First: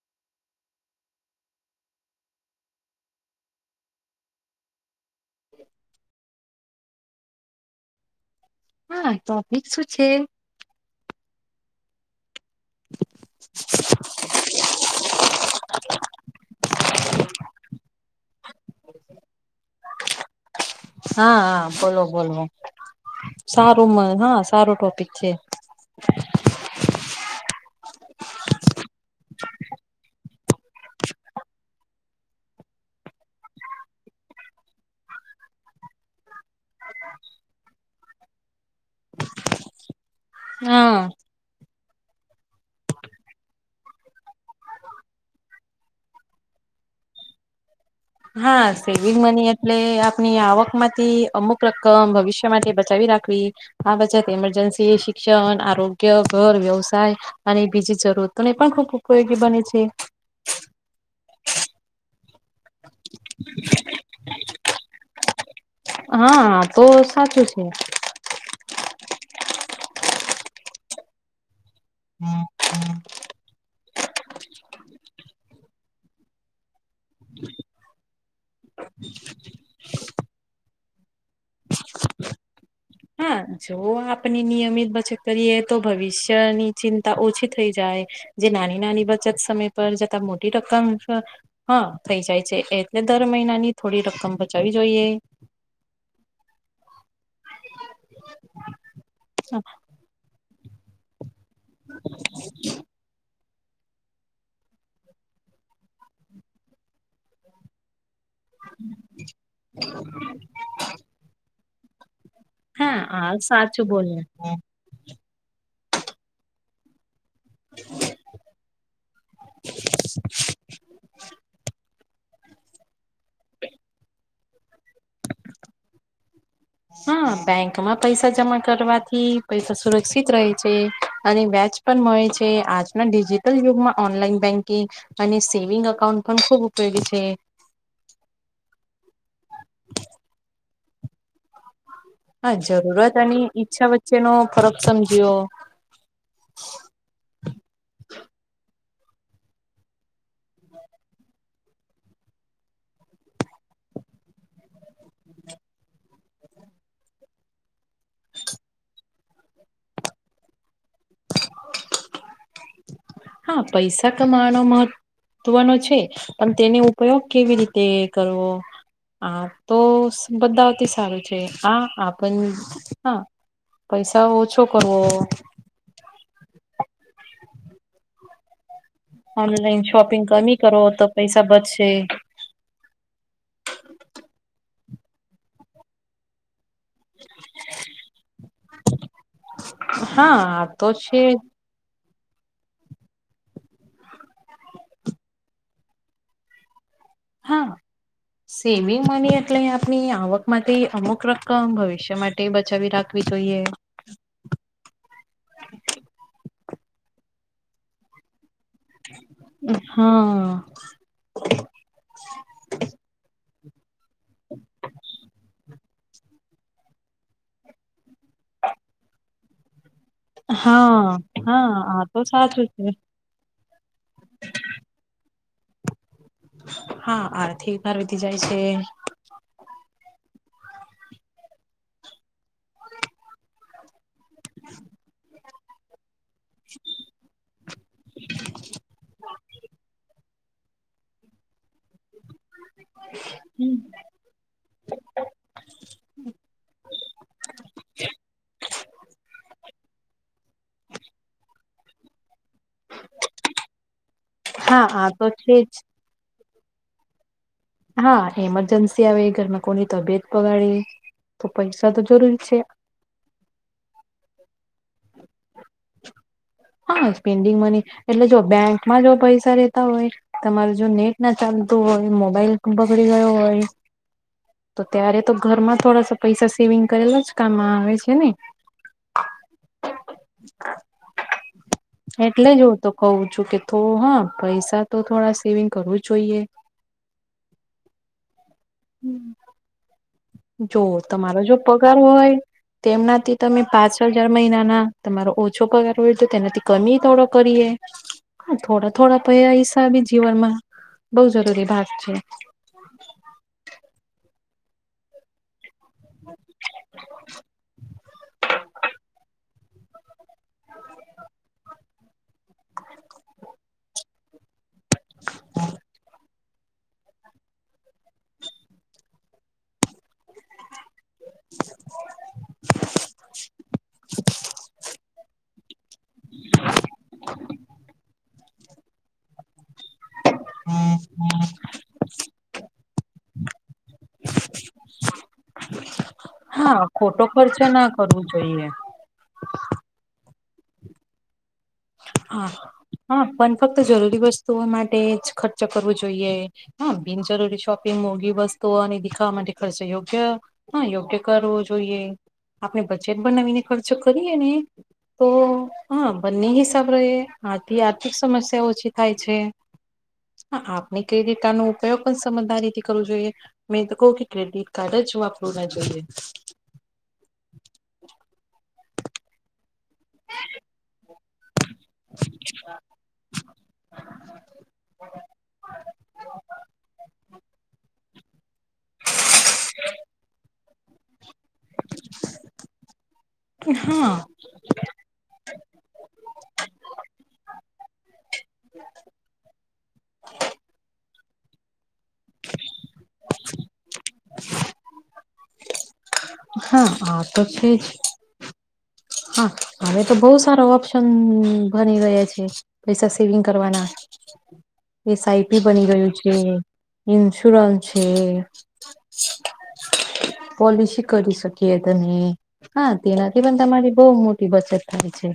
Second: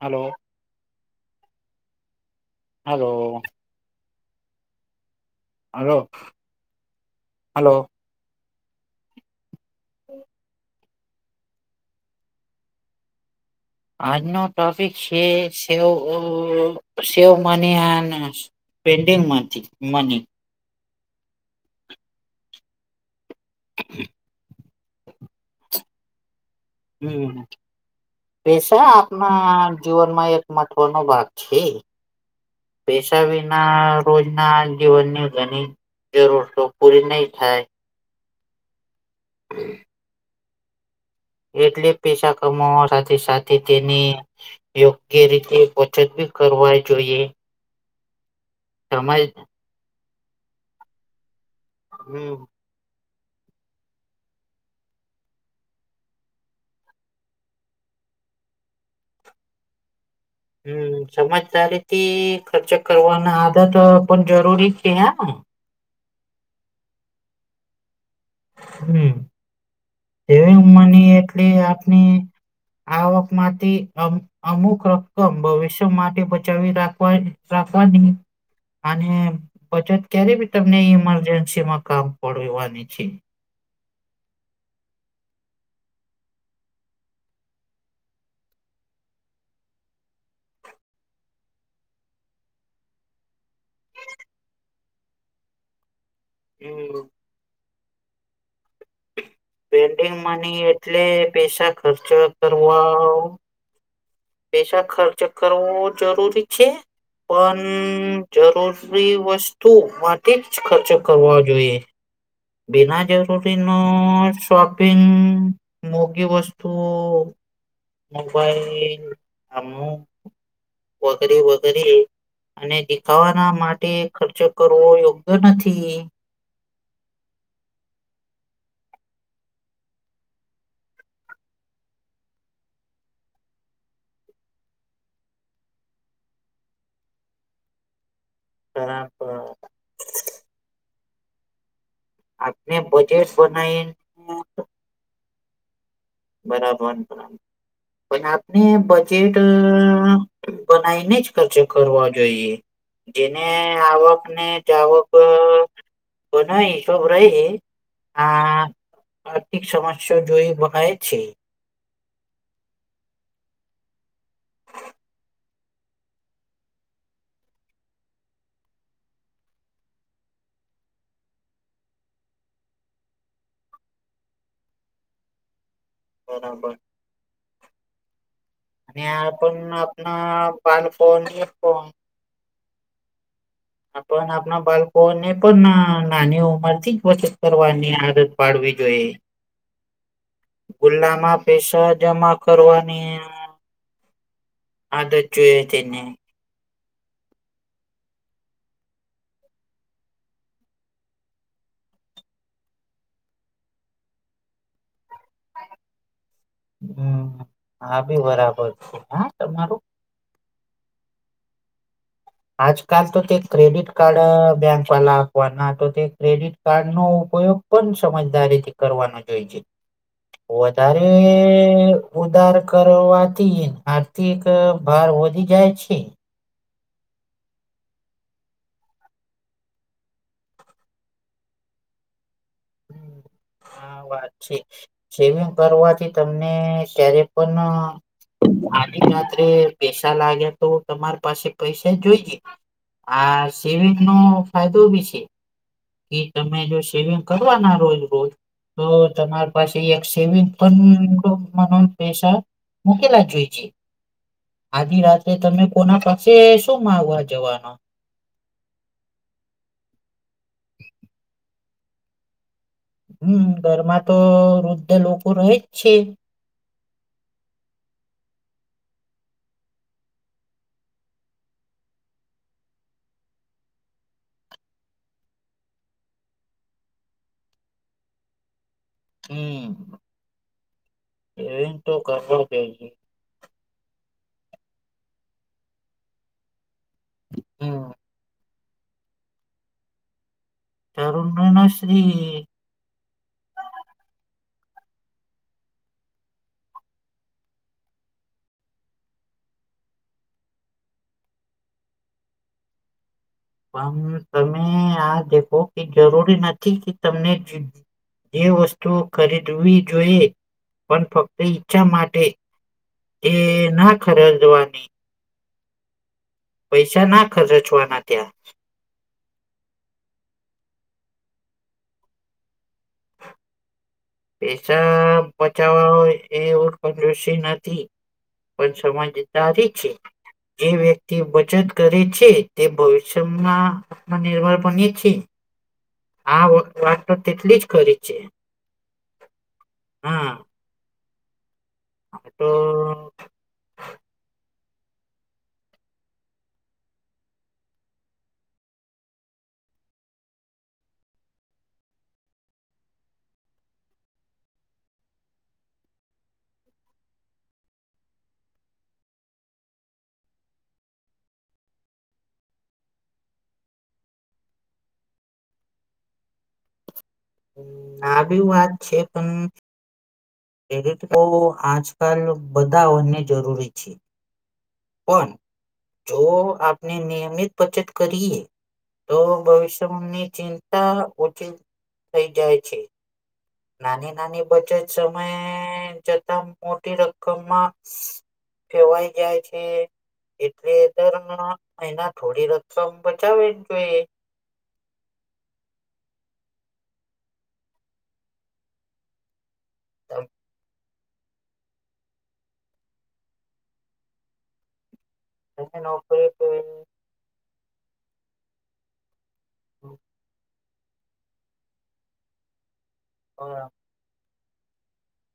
Hello. Hello. Hello, hello. હા, topic શું છે? [unintelligible] આજનો ટોપિક છે, સવ સેવ મન પેન્ડિંગમાંથી મની હા, હા, બોલો, બોલો, સારું. મ હા, સારું ટોપિક છે. [unintelligible] પૈસા આપના જીવનમાં એક મહત્વનો ભાગ છે. પેશ વિ ના રોજ ના જીવનની ગણી જરૂર તો પૂરી નઈ થાય. હાન. એટલે પેસા કમાવા સાથે સાથે તેને યોગ્ય રીતે બચત બી કરવા જોઈએ. હા, સેવિંગ સમજ મની એટલે આપની આવકમાંથી અમુક રકમ ભવિષ્ય માટે બચાવી રાખવી. આ બચત ઇમરજન્સી, શિક્ષણ, આરોગ્ય, ઘર વ્યવસાય અને બીજી જરૂરતો ને પણ ખૂબ ઉપયોગી બને છે. હમ્મ. સમજદારીથી ખર્ચ કરવાના આદતો પણ જરૂરી છે હાન. હા, આ તો સાચું છે. હમ્મ. સેવિંગ મની એટલી આપની આવકમાંથી અમ અમુક રકમ ભવિષ્ય માટે બચાવી રાખવાન રાખવાની અને બચત ક્યારે બી તમને ઈમરજન્સીમાં કામ પડએવાની છે. હા જો આપની નિયમિત બચત કરીએ તો ભવિષ્યની ચિંતા ઓછી થઈ જાય. જે નાની નાની બચત સમય પર જતા મોટી રકમ હા, થઈ જાય છે એટલે દર મહિનાની થોડી રકમ બચાવવી જોઈએ. હમ્મ. પેન્ડિંગ મની એટલે પૈસા ખર્ચ કરવા પૈસા ખર્ચ કરવો જરૂરી છે પણ જરૂર ફ્રી વસ્તુ માટે જ ખર્ચ કરવો જોઈએ. બિના હા આ જરૂરીનો સાચું બોલ્યા શોપિંગ, મોંઘી વસ્તુઓ મોબાઈલિંગ અમુ વગેરે વગેરે અને દેખાવાના માટે ખર્ચો કરવો યોગ્ય નથી. હા, બેંકમાં પૈસા જમા કરવાથી પૈસા સુરક્ષિત રહે છે અને વ્યાજ પણ મળે છે. આજના ડિજિટલ યુગમાં ઓનલાઈન બેન્કિંગ અને સેવિંગ અકાઉન્ટ પણ ખૂબ ઉપયોગી છે. બરાબર. હા, આપણે જરૂરત બજેટ અને ઈચ્છા બનાવીને વચ્ચેનો ફરક સમજ્યો. બરાબર બરાબર. પણ આપને બજેટ અઅ બનાઈને જ ખર્ચો કરવો જોઈએ. જેને આવક ને જાવક બનાઈ શોવરાઈએ આ આર્થિક સમસ્યા જોઈ બનાય છે. હા પૈસા કમાવાનો મહ ત્વનો છે પણ તેનો ઉપયોગ કેવી રીતે કરવો? હા તો બધાથી સારું છે. આ આપણ હા પૈસા ઓછો કરવો. બરાબર. અને આ પણ ઓનલાઈન શોપિંગ આપના કમી કરો તો બાલફોનને પૈસા ફોન બચશે આપણને આપના બાળકોને પણ નાની ઉંમરથી કોશિશ કરવાની આદત પાડવી જોઈએ. હા આ તો છે ગુલ્લામાં પેસા જમા કરવાની આદત જોઈએ તેને. હા સેવિંગ મની એટલે આપની આવક માટે અમુક રકમ ભવિષ્ય માટે તે બચાવી રાખવી જોઈએ હમ આ બી બરાબર છે હા તમારું હા આજકાલ તો તે ક્રેડિટ કાર્ડ બ બેંક વાલા આપવાના તો તે ક્રેડિટ કાર્ડ નો ઉપયોગ પણ સમજદારી થી કરવાનો જોઈ છે વધારે હા હા આ તો ઉધાર સાચું છે કરવાથી તે એક ભાર વધી જાય છે હા આરથી બાર વધધી જાય છે હા વાત છે સેવિંગ કરવાથી તમને ક્યારે પણ અને રાત્રે પૈસાા લાગે ન [inaudible] [inaudible] તો તમારી પાસે પૈસા જોઈએ આ સેવિંગ નો ફાયદો બી છે. કે તમે જો સેવિંગ કરવાના રોજ રોજ તો તમાર પાસે એક સેવિંગ, પણ [inaudible] [inaudible] મ પેસા મુકેલા જોઈ છે હા આજે આ તો રાત્રે છે તમે જ કોના પા સે શું માંગવા જવાનો? હા એમરજન્સી આવે ઘરમાં કોની તબિયત બગાડે તો પૈસા તો જરૂરી છે. હમ ઘરમાં તો વૃદ્ધ લોકો રહે જ છે. હા સ્પેન્ડિંગ મની, એટલે જો બેંકમાં જો પૈસા રેતા હોય તમારે જો નેટ ના ચાલતું હોય મોબાઈલ, બગડી ગયો હોય, [inaudible] [inaudible] [inaudible] તો ત્યારે તો ઘરમાં થોડાસા પૈસા સેવિંગ કરેલા જ કામમાં આવે છે ને. હમ. સેવિંગ તો કરવા એટલે જ હું જોઈએ તો કવું છું કે, તો હા પૈસા તો થોડા સેવિંગ કરવું જ જોઈએ. હમ, હમ, [inaudible] [inaudible] જો તમારો જો તરુણ પગાર હોય, શ્રી તેમનાથી તમે પાંચ હજાર મહિનાના તમારો ઓછો પગાર હોય તો તેનાથી કમી થોડો કરીએ. થોડા થોડા પૈહા હિસાબી જીવન માં બઉ જરૂરી ભાગ છે. પણ તમે આ દેખો, એ જરૂરી નથી કે તમને જ જે વસ્તુઓ ખરી, જોવી જોઈએ પણ ફક્ત ઈચ્છા માટે, એ ના ખરદવાની. [unintelligible] [inaudible] [inaudible] પૈસા ના ખરચવાના ત્યાં. પૈસા બચાવવા એવું કંજોશી નથી. પણ સમજદારી છે એ વ્યક્તિ બચત, કરે છે તે ભવિષ્યમાં આત્મનિર્ભર, બંને છે આ હા વાત તો ખોટો તેટલી જ ખર્ચો ના ખરી છે. કરવો જોઈએ. હા, આ તો હા હા પણ ફક્ત જરૂરી વસ્તુઓ માટે જ ખર્ચો કરવું જોઈએ, હા બિનજરૂરી શોપિંગ મોઘી વસ્તુઓ અને દેખાવા માટે ખર્ચો યોગ્ય, હા યોગ્ય કરવો જોઈએ આપણે બજેટ બનાવીને ખર્ચો કરીએ ને તો હા બને હી સાબ રહે આથી આર્થિક સમસ્યા ઓછી થાય છે. હ આપણે કઈ રીતા નો ઉપયોગ પણ સમજદારીથી કરવો જોઈએ મેં તો કહું કે ક્રેડિટ કાર્ડ જ વાપરવુ ના જોઈએ. હમ્મ આબી વાત છે પણ ક્રેડિટ તો આજકાલ બધાઓને જરૂરી છે. પણ જો આપણે નિયમિત બચત કરીએ. તો ભવિષ્યની ચિંતા ઓછી થઈ જાય છે. નાની હા નાની બચત સમયે જતા મોટી રકમમાં. ફેરવાઈ જાય છે. એટલે એના થોડી રકમ બચાવી જ જોઈએ. [inaudible] હા આ તો છે જ હા હવે તો જોઈએ બહુ સારો ઓપ્ શન ભની રહ્યા છે પૈસા સેવિંગ કરવાના. એસઆઈપી તમે બની ગયુ નોકરી છે પર- ઇન્સ્યોરન્સ છે. [inaudible] પોલિસી કરી શકીએ તમે હા તેનાથી પણ અ, તમારી બહુ મોટી બચત થાય છે.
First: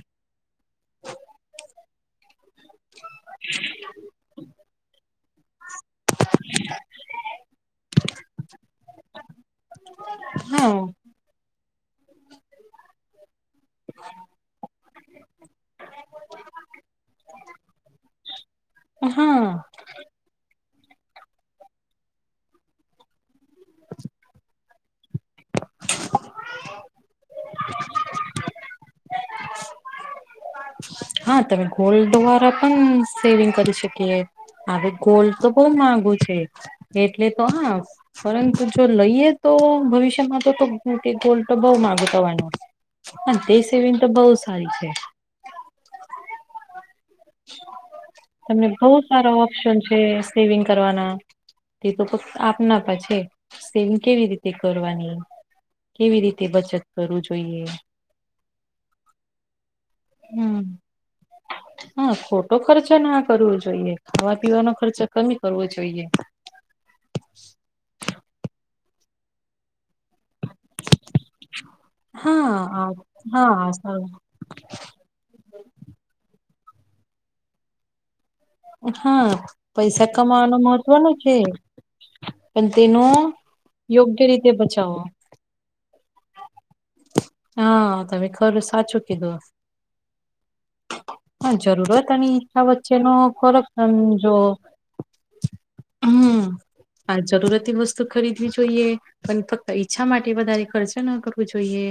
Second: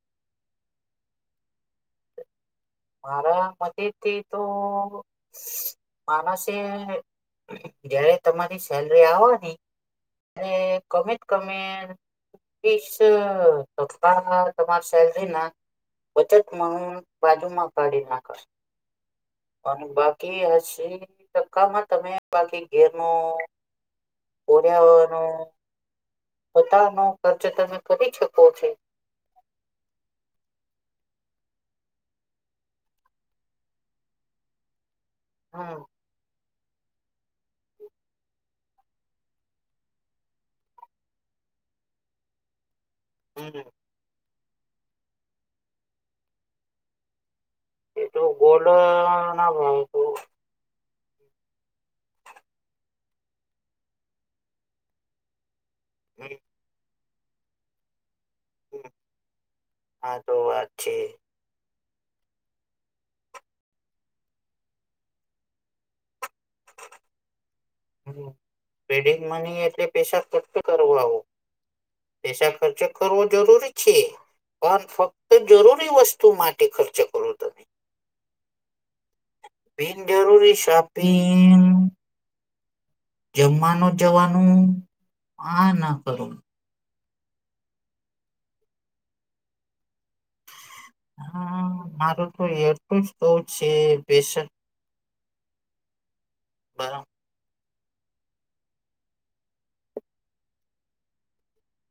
મારા મદે તે તો માણસે જયારે તમારી સેલરી આવવા ની એ હા કમત કમે બીસ તમાર તમાર સેલરી ના બચત મણ બાજુમાં કાઢી નાખ હા [unintelligible] કે હસી ટક્કામાં તમે બાકી ઘેર નો [inaudible] ર્યાવાનો બતાનો ખર્ચ તમે કરી શકો છો હા તમે ગોલ્ડ દરા પણ સેવિંગ કરી શકીએ આવે ગોલ્ડ તો બહ હમ માંગુ છે એટલે તો હા પરંતુ જો લઈએ તો ભવિષ્યમાં તો તો મો ગોલ્ટ બઉ માગુ થવાનો હ તે હમ સેવીન તો બહુ સારી છે એટલું ગોલ્ડ તમને બહુ સારા ના ભાવ ઓપ્શન છે તો સેવિંગ કરવાના તે તો ફક્ત આપના પર છે સેવિંગ કેવી રીતે કરવાની કેવી હમ, રીતે બચત કરવું જોઈએ હમ્મ હા તો હમ વાત છે હા ખોટો ખર્ચ ના કરવો જોઈએ ખાવા પીવાનો ખર્ચ કમી કરવો જોઈએ પેડ મની એટલે પેસા ખર્ચ કરવા પેસા ખર્ચ હા કરવો જરૂરી છે હા પણ ફક્ત જરૂરી વસ્તુ માટે ખર્ચ કરો તમે હા પૈસા બિનજરૂરી કમાવાનો મહત્વનો છે શોપિંગ પણ તેનો જમવાનું યોગ્ય રીતે જવાનું બચાવો આ ના કરો હા તમે ખરું સાચું કીધું હા જરૂરત અને મારું તો ઈચ્છા એટલું જ વચ્ચેનો કવું છે કરપશન બેશક જો હમ્મ બરાબર. અને જરૂરતતી વસ્તુ ખરીદવી જોઈએ. પણ ફક્ત ઈચ્છા માટે વધારે ખર્ચ ન કરવું જોઈએ.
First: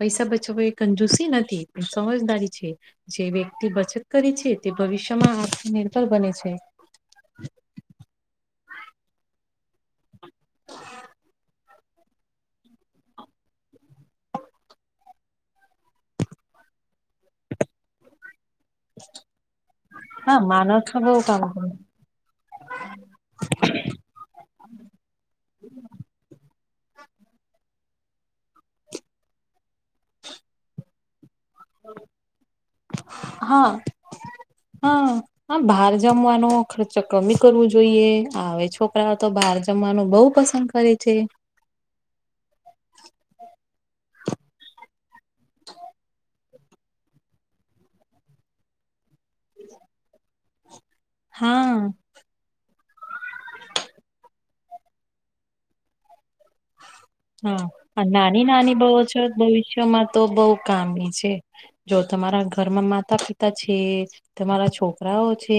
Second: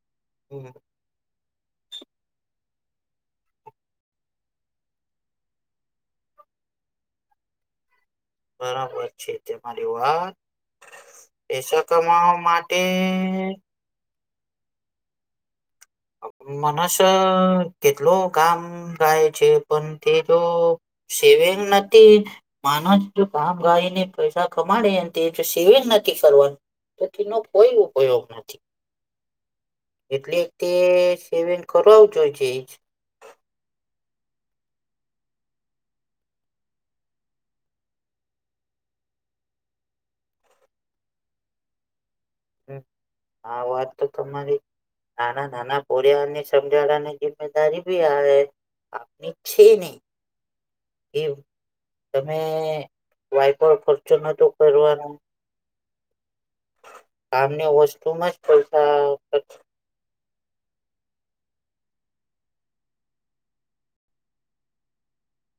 પૈસા હમ બચાવવા એ કંજૂસી નથી. સમજદારી છે જે વ્યક્તિ બચત કરી છે તે ભવિષ્યમાં આત્મનિર્ભર બને છે. બરાબર છે તમારી વાત. પૈસો કમાવા માટે મનસ કેટલો કામ થાય છે પણ તે તો હા માનવ સ્વભાવ કામ સેવેંગ કરે નથ તે માનોસ કામ કરીને પૈસા કમાડે તે જો સેવિંગ નથી કરવાનું. તો તેનો કોઈ ઉપયોગ નથી. એટલે કે સેવિંગ કરાવવું જ જોઈએ. હા-હા. હા બહાર જમવાનો ખર્ચો કમી કરવો જોઈએ આવે છોકરાઓ તો બહાર જમવાનું બહુ પસંદ કરે છે. હમ્મ આ વાત તો તમારી નાના-નાના પોરીયાઓની સમજાડાની જિમ્મેદારી ભી આવે. આવે છે ને. એવું હા તમે વાયપર ખર્ચો નતો કરવાનો. હા કામની આ વસ્તુમાં જ નાની-નાની પૈસા બહ છો ભવિષ્યમાં તો બહુ કામની છે. જો તમારા ઘરમાં માતા-પિતા છે. તમારા છોકરાઓ છે.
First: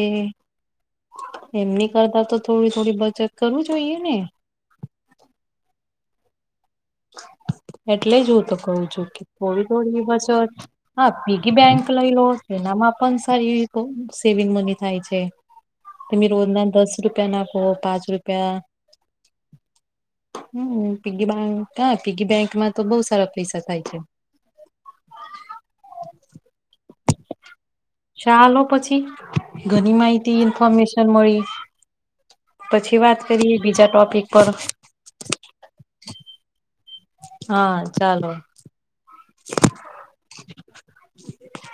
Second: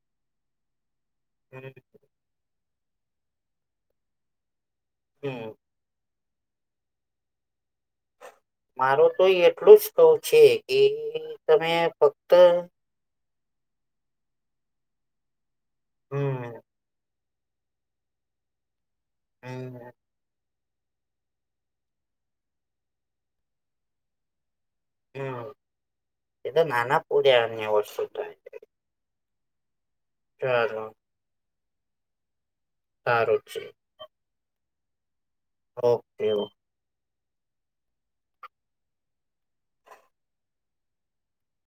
એમની કરતા તો થોડી-થોડી બચત કરવું જોઈએ ને. હમ્મ. એટલે જ હું તો. કહું મારો છું કે તો એટલું જ થોડી-થોડી કવ બચત છે કે હા પીગી તમે બેંક લઈ લો ફક્ત એનામાં એ પણ સારી કહુ સેવિંગ મની થાય છે તમે હમ રોજના દસ રૂપિયા રૂપિયા નાખો. પાંચ રૂપિયા. હમ્મ. હમ્મ પીગી બેંક. ક્યા પીકી બેંક માં તો બહુ સારા પૈસા થાય છે. હમ્મ એ તો નાના પોરીયાઓની વસ્તુ તોય. ચાલો પછી ઘણી માહિતી ચાલો ઇન્ફોર્મેશન મળી. પછી વાત સારું કરીએ છે બીજા ટોપિક પર. ઓકે-ઓકે. હા ચાલો. [inaudible]